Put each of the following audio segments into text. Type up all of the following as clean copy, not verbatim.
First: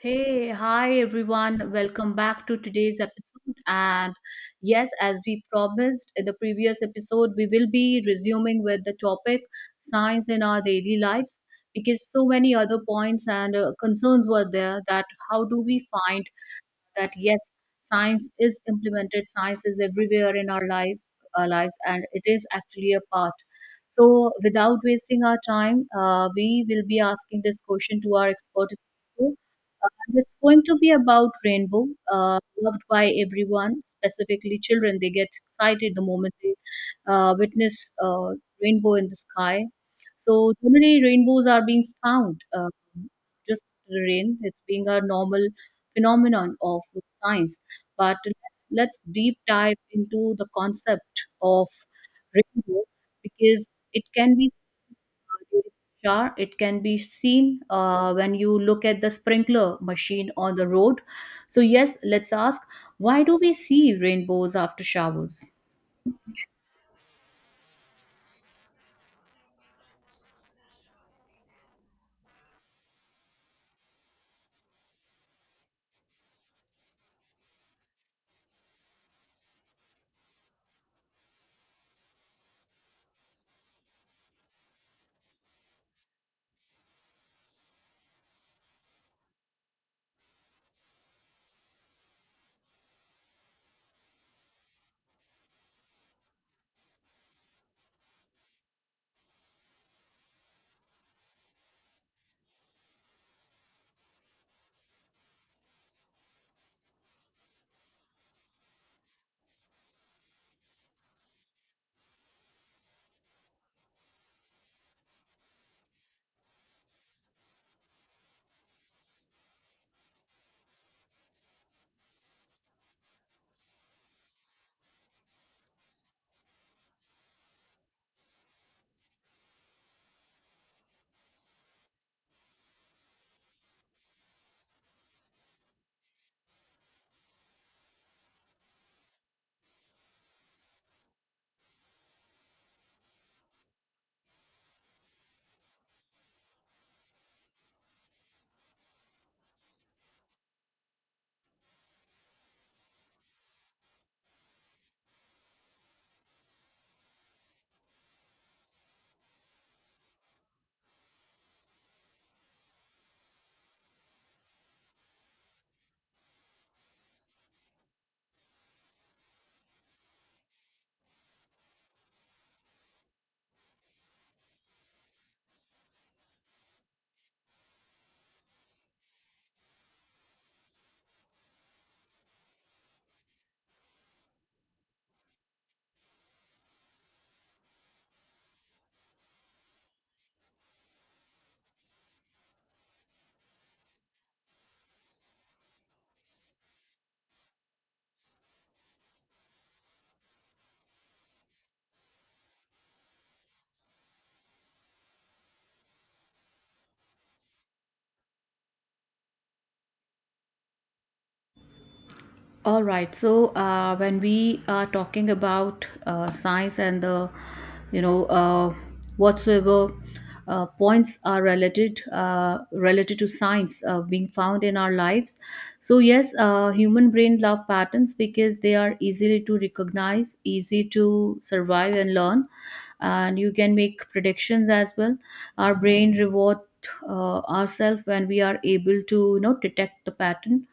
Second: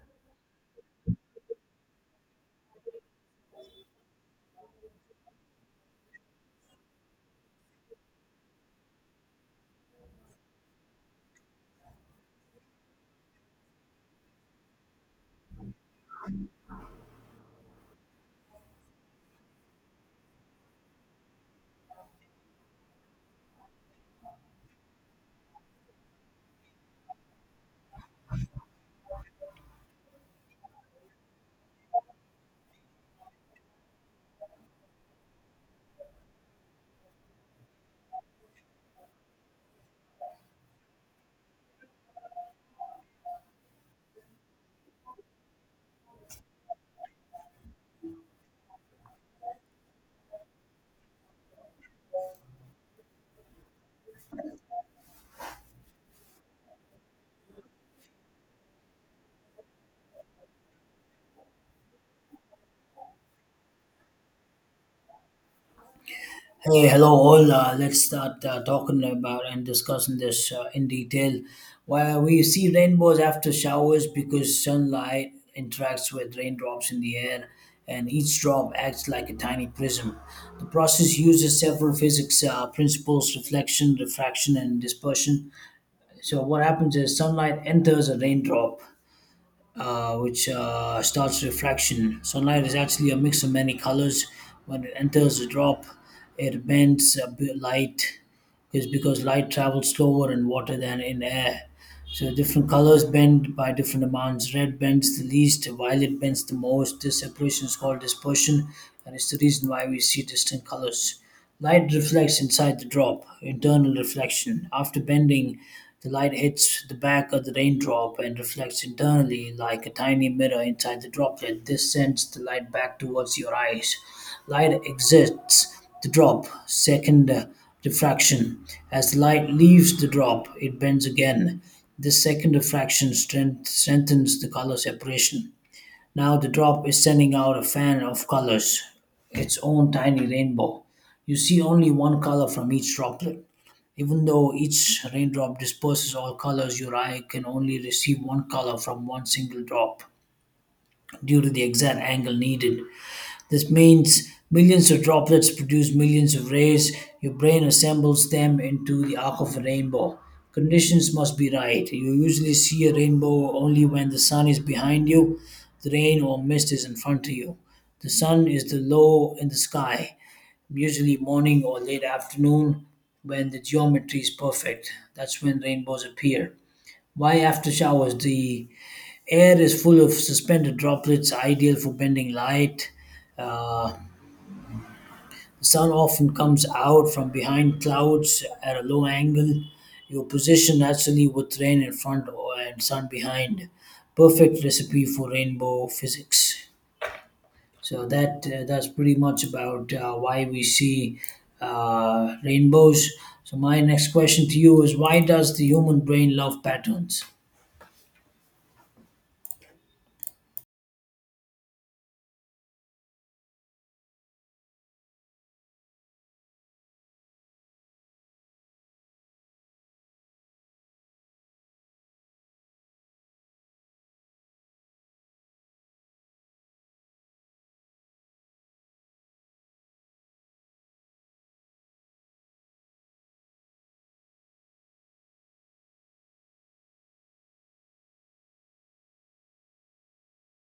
Hey, hi everyone. Welcome back to today's episode. And yes, as we promised in the previous episode, we will be resuming with the topic science in our daily lives because so many other points and concerns were there that how do we find that yes, science is implemented, science is everywhere in our life, our lives, and it is actually a part. So, without wasting our time, we will be asking this question to our expert. And it's going to be about rainbow, loved by everyone, specifically children. They get excited the moment they witness uh, rainbow in the sky. So generally, rainbows are being found just after the rain. It's being a normal phenomenon of science, but let's deep dive into the concept of rainbow because it can be shower, it can be seen when you look at the sprinkler machine on the road. So yes, let's ask, why do we see rainbows after showers? Hey, hello all. Let's start talking about and discussing this in detail. Well, we see rainbows after showers because sunlight interacts with raindrops in the air, and each drop acts like a tiny prism. The process uses several physics principles: reflection, refraction, and dispersion. So, what happens is sunlight enters a raindrop which starts refraction. Sunlight is actually a mix of many colors. When it enters a drop, it bends a bit light is because light travels slower in water than in air. So different colors bend by different amounts. Red bends the least, violet bends the most. This separation is called dispersion, and it's the reason why we see distinct colors. Light reflects inside the drop, internal reflection. After bending, the light hits the back of the raindrop and reflects internally like a tiny mirror inside the droplet. This sends the light back towards your eyes. Light exits the drop second diffraction. As the light leaves the drop, it bends again. This second diffraction strengthens the color separation. Now the drop is sending out a fan of colors, its own tiny rainbow. You see only one color from each droplet. Even though each raindrop disperses all colors, your eye can only receive one color from one single drop due to the exact angle needed. This means millions of droplets produce millions of rays. Your brain assembles them into the arc of a rainbow. Conditions must be right. You usually see a rainbow only when the sun is behind you, the rain or mist is in front of you. The sun is the low in the sky, usually morning or late afternoon when the geometry is perfect. That's when rainbows appear. Why after showers? The air is full of suspended droplets, ideal for bending light. Uh, the sun often comes out from behind clouds at a low angle. Your position naturally with rain in front or and sun behind. Perfect recipe for rainbow physics. So that's pretty much about why we see rainbows. So my next question to you is why does the human brain love patterns? All right. So when we are talking about science and the, you know, whatsoever points are related to science being found in our lives. So yes, human brain love patterns because they are easily to recognize, easy to survive and learn, and you can make predictions as well. Our brain reward ourselves when we are able to, you know, detect the pattern.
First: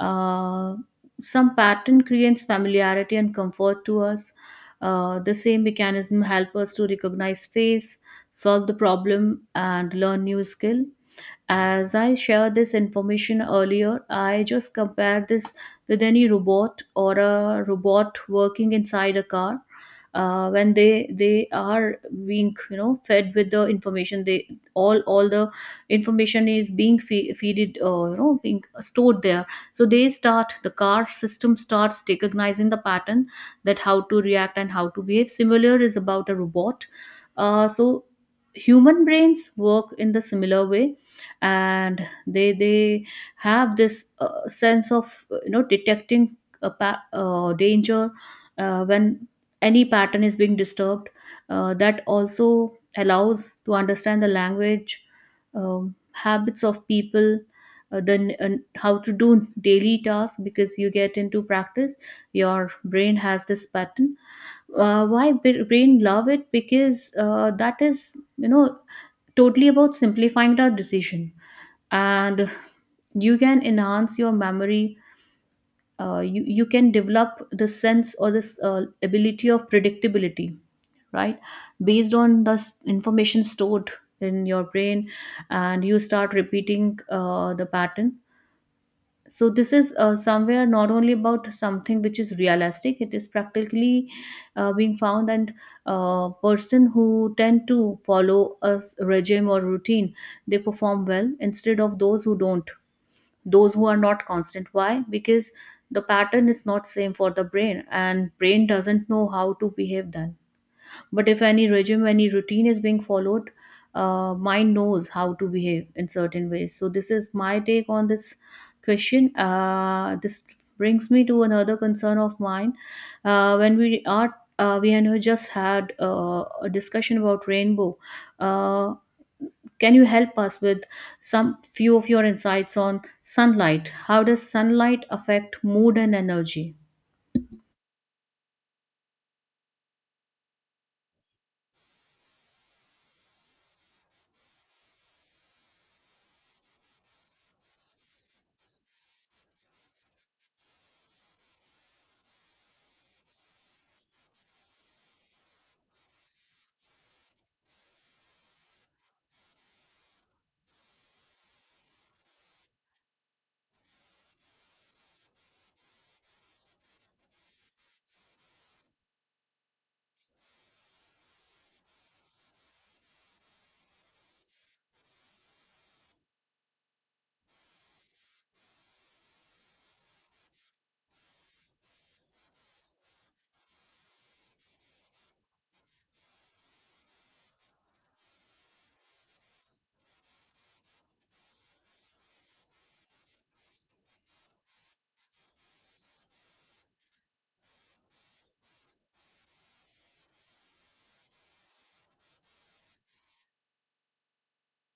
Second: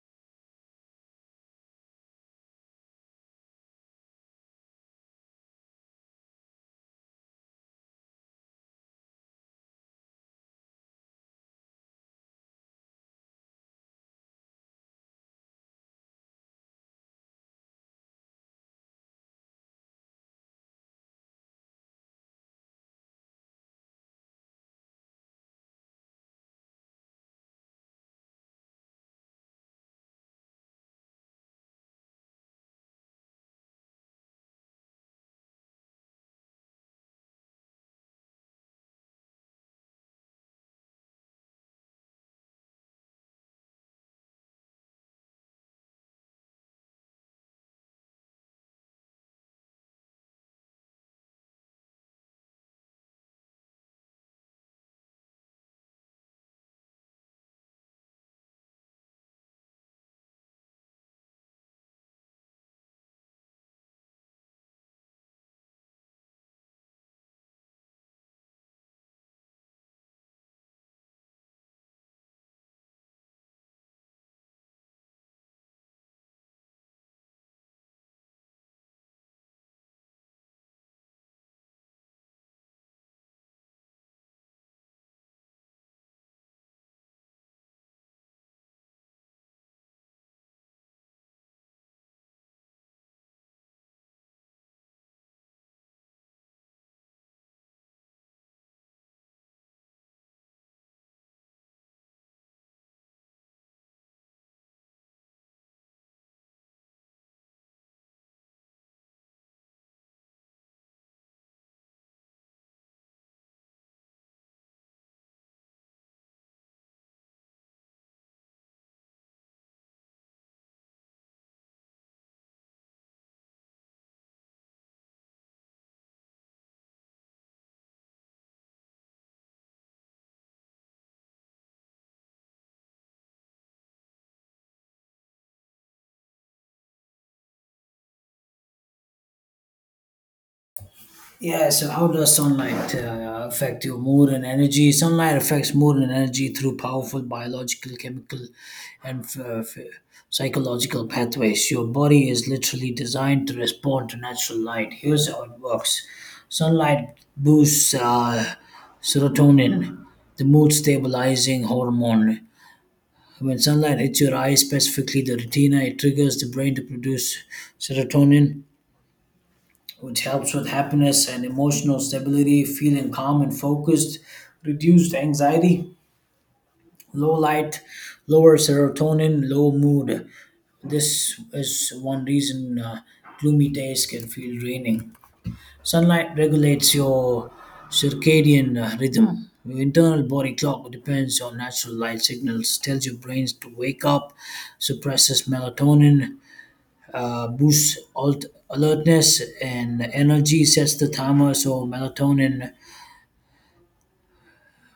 Uh, some pattern creates familiarity and comfort to us. The same mechanism help us to recognize face, solve the problem, and learn new skill. As I shared this information earlier, I just compared this with any robot or a robot working inside a car. When they are being, you know, fed with the information, they all the information is being feeded, you know, being stored there. So the car system starts recognizing the pattern, that how to react and how to behave. Similar is about a robot. So human brains work in the similar way, and they have this sense of, you know, detecting danger when any pattern is being disturbed. That also allows to understand the language, habits of people, then and how to do daily tasks, because you get into practice, your brain has this pattern. Why brain love it, because that is, you know, totally about simplifying our decision, and you can enhance your memory. You can develop the sense or this ability of predictability, right, based on the information stored in your brain, and you start repeating the pattern. So this is somewhere not only about something which is realistic, it is practically being found. And person who tend to follow a regime or routine, they perform well instead of those who don't, those who are not constant. Why? Because the pattern is not same for the brain and brain doesn't know how to behave then. But if any regime, any routine is being followed, mind knows how to behave in certain ways. So this is my take on this question. This brings me to another concern of mine. When we are We had just had a discussion about rainbow. Uh, can you help us with some few of your insights on sunlight? How does sunlight affect mood and energy? Yeah, so how does sunlight affect your mood and energy? Sunlight affects mood and energy through powerful biological, chemical, and psychological pathways. Your body is literally designed to respond to natural light. Here's how it works sunlight boosts serotonin, the mood stabilizing hormone. When sunlight hits your eyes, specifically the retina, it triggers the brain to produce serotonin which helps with happiness and emotional stability, feeling calm and focused, reduced anxiety, low light, lower serotonin, low mood. This is one reason gloomy days can feel draining. Sunlight regulates your circadian rhythm. Your internal body clock depends on natural light signals, tells your brains to wake up, suppresses melatonin, boosts alertness and energy, sets the timer so melatonin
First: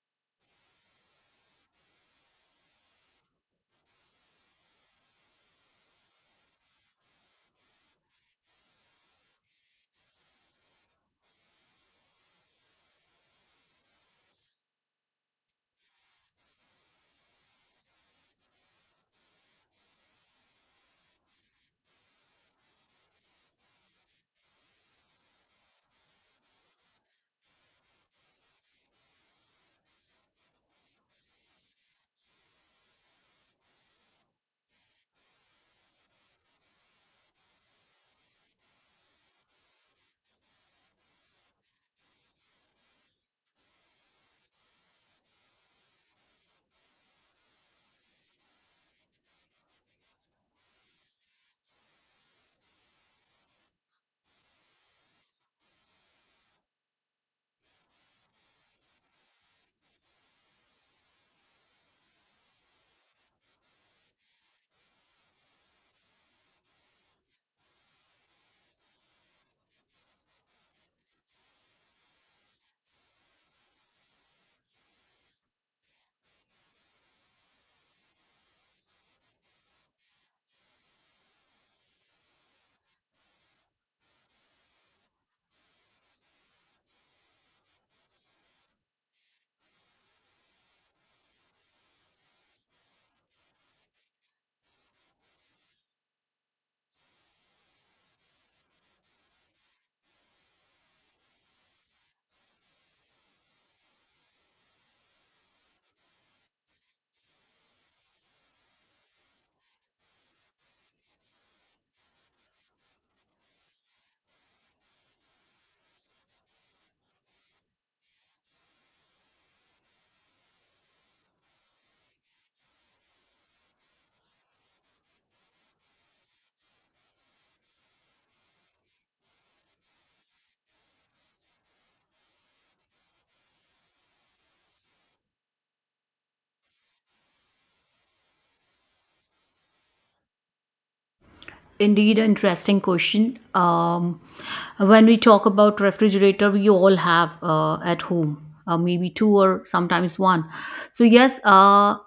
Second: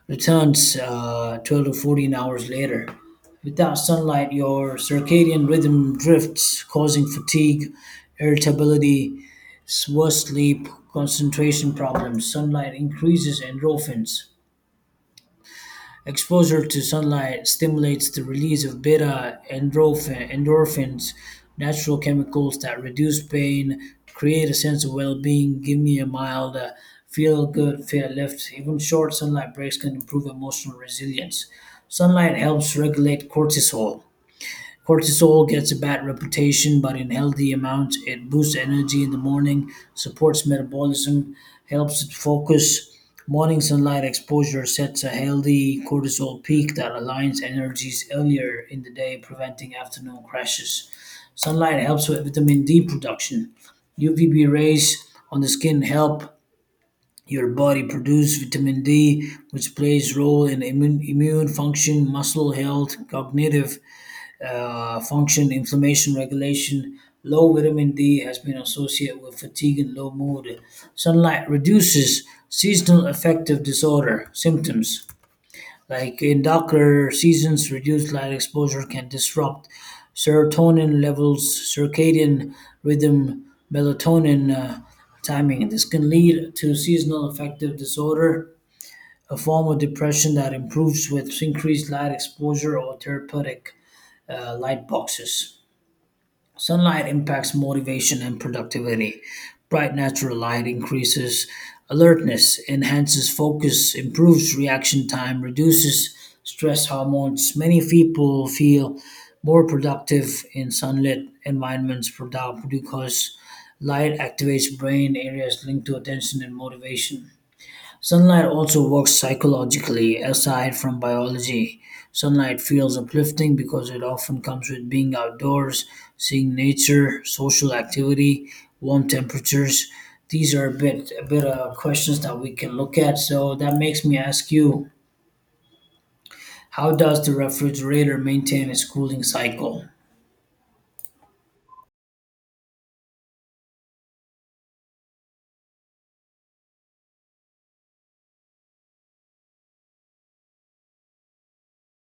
returns 12 to 14 hours later. Without sunlight, your circadian rhythm drifts, causing fatigue, irritability, worse sleep, concentration problems. Sunlight increases endorphins. Exposure to sunlight stimulates the release of beta endorphin, endorphins, natural chemicals that reduce pain, create a sense of well being, give me a mild feel good, feel lift. Even short sunlight breaks can improve emotional resilience. Sunlight helps regulate cortisol. Cortisol gets a bad reputation, but in healthy amounts, it boosts energy in the morning, supports metabolism, helps it focus. Morning sunlight exposure sets a healthy cortisol peak that aligns energies earlier in the day, preventing afternoon crashes. Sunlight helps with vitamin D production. UVB rays on the skin help your body produce vitamin D, which plays role in immune, immune function, muscle health, cognitive function, inflammation regulation. Low vitamin D has been associated with fatigue and low mood. Sunlight reduces seasonal affective disorder symptoms. Like in darker seasons, reduced light exposure can disrupt serotonin levels, circadian rhythm, melatonin timing. This can lead to seasonal affective disorder, a form of depression that improves with increased light exposure or therapeutic light boxes. Sunlight impacts motivation and productivity. Bright natural light increases alertness, enhances focus, improves reaction time, reduces stress hormones. Many people feel more productive in sunlit environments because light activates brain areas linked to attention and motivation. Sunlight also works psychologically aside from biology. Sunlight feels uplifting because it often comes with being outdoors, seeing nature, social activity, warm temperatures. These are a bit of questions that we can look at. So that makes me ask you, how does the refrigerator maintain its cooling cycle? Indeed, an interesting question. When we talk about refrigerator, we all have at home, maybe two or sometimes one. So yes, uh,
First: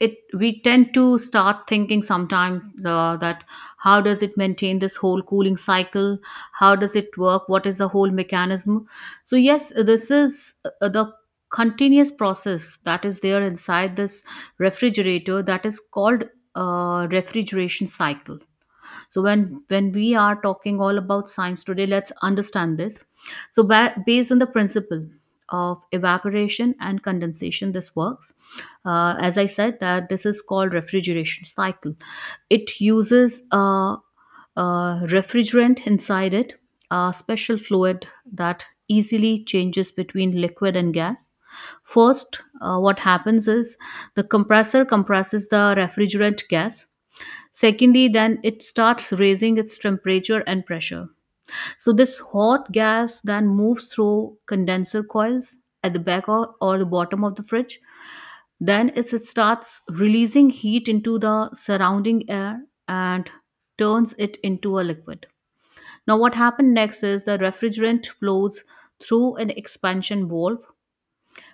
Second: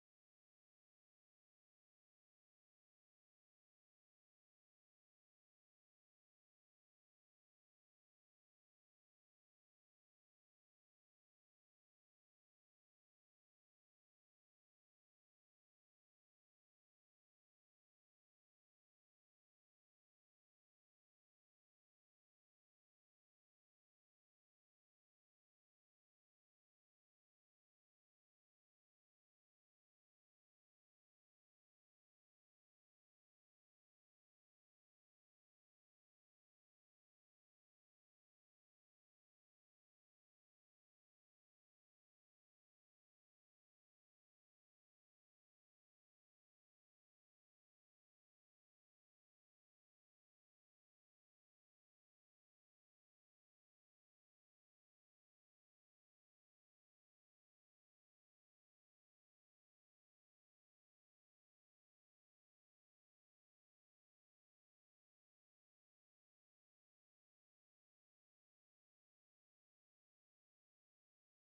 it we tend to start thinking sometimes that how does it maintain this whole cooling cycle? How does it work? What is the whole mechanism? So yes, this is the continuous process that is there inside this refrigerator, that is called refrigeration cycle. So when we are talking all about science today, let's understand this. So based on the principle of evaporation and condensation, this works. Uh, as I said, that this is called refrigeration cycle. It uses refrigerant inside it, a special fluid that easily changes between liquid and gas. First, what happens is the compressor compresses the refrigerant gas. Secondly, then it starts raising its temperature and pressure. So this hot gas then moves through condenser coils at the back or the bottom of the fridge. Then it starts releasing heat into the surrounding air and turns it into a liquid. Now, what happened next is the refrigerant flows through an expansion valve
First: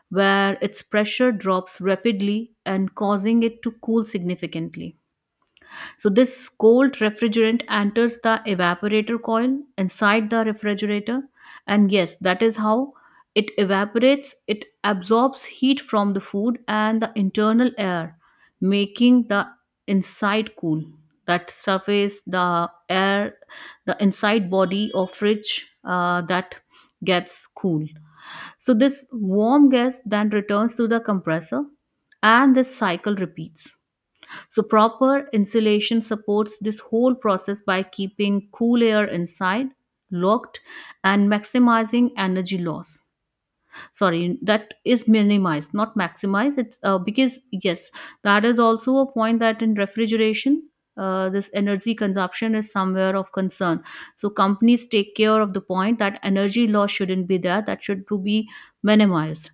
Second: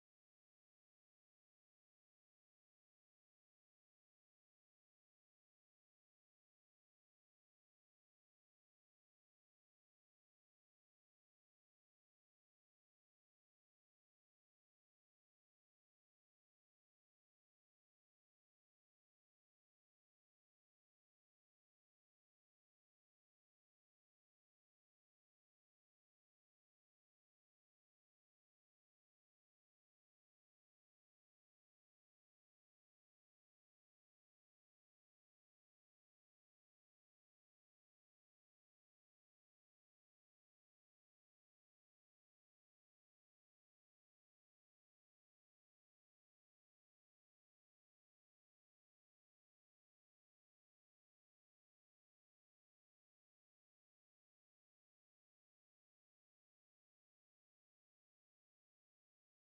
where its pressure drops rapidly and causing it to cool significantly. So this cold refrigerant enters the evaporator coil inside the refrigerator, and yes, that is how it evaporates. It absorbs heat from the food and the internal air, making the inside cool. That surface, the air, the inside body of fridge, that gets cool. So this warm gas then returns to the compressor, and this cycle repeats. So, proper insulation supports this whole process by keeping cool air inside, locked, and maximizing energy loss. Sorry, that is minimized, not maximized. It's because yes, that is also a point that in refrigeration, this energy consumption is somewhere of concern. So companies take care of the point that energy loss shouldn't be there, that should to be minimized.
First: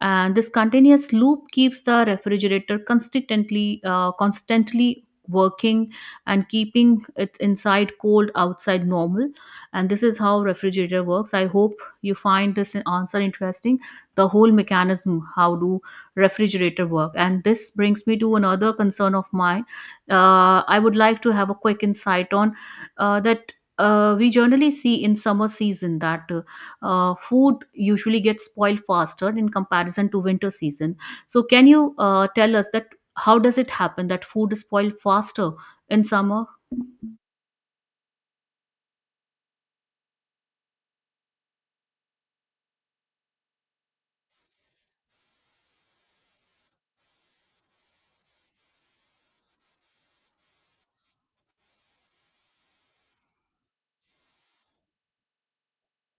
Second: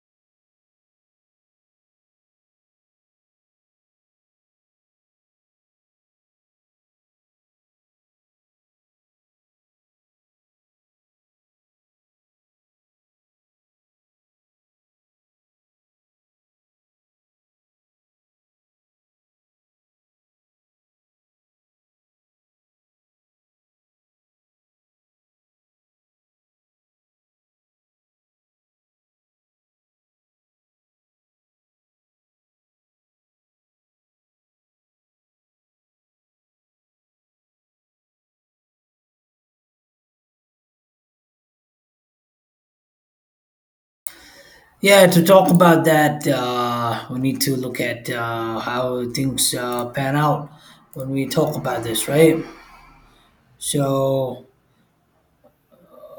And this continuous loop keeps the refrigerator constantly constantly working, and keeping it inside cold, outside normal. And this is how refrigerator works. I hope you find this answer interesting, the whole mechanism, how do refrigerator work. And this brings me to another concern of mine. I would like to have a quick insight on that we generally see in summer season that food usually gets spoiled faster in comparison to winter season. So can you tell us that how does it happen that food is spoiled faster in summer? Yeah, to talk about that, we need to look at how things pan out when we talk about this, right? So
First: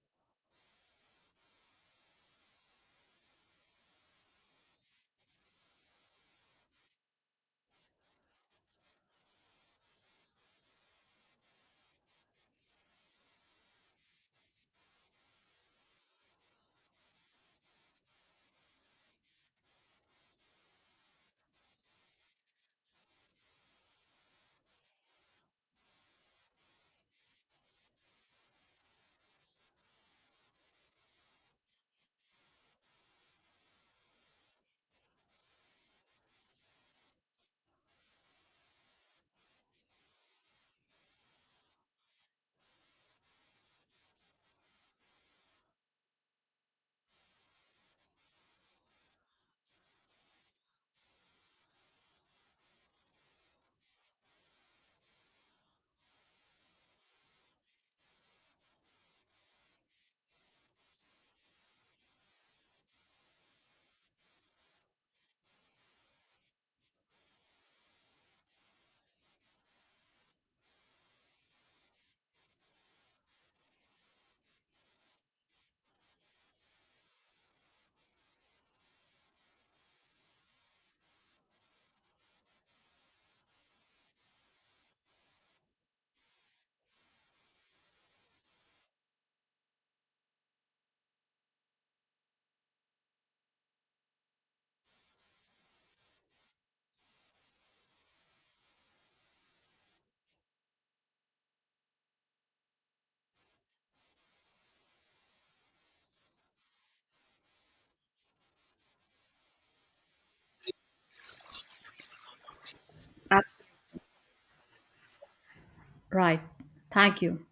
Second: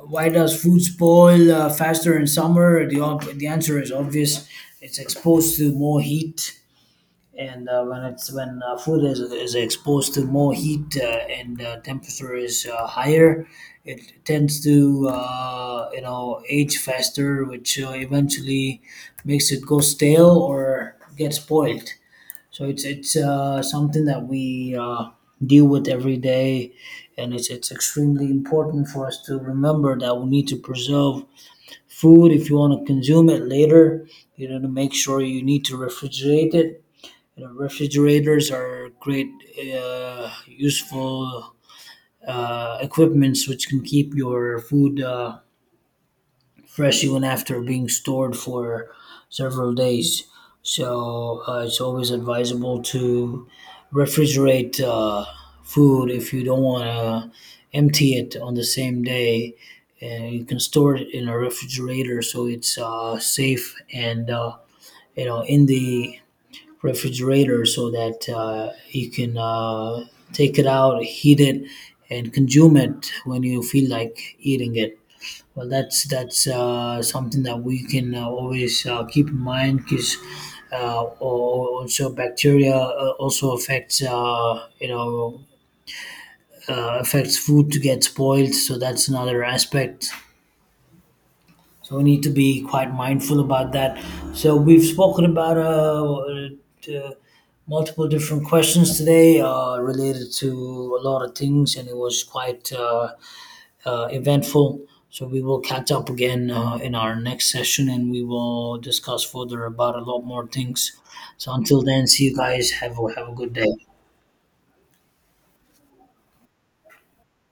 why does food spoil faster in summer? The answer is obvious. It's exposed to more heat, and when it's when food is exposed to more heat and temperature is higher, it tends to age faster, which eventually makes it go stale or get spoiled. So it's something that we deal with every day, and it's extremely important for us to remember that we need to preserve food if you want to consume it later. You know, to make sure you need to refrigerate it. You know, refrigerators are great, useful equipments which can keep your food. Fresh even after being stored for several days. So it's always advisable to refrigerate food if you don't want to empty it on the same day. And you can store it in a refrigerator so it's safe and in the refrigerator so that you can take it out, heat it, and consume it when you feel like eating it. Well, that's something that we can always keep in mind because also bacteria also affects affects food to get spoiled. So that's another aspect. So we need to be quite mindful about that. So we've spoken about uh, multiple different questions today related to a lot of things, and it was quite. Eventful. So we will catch up again in our next session and we will discuss further about a lot more things. So until then, see you guys. Have have a good day. Right. Thank you.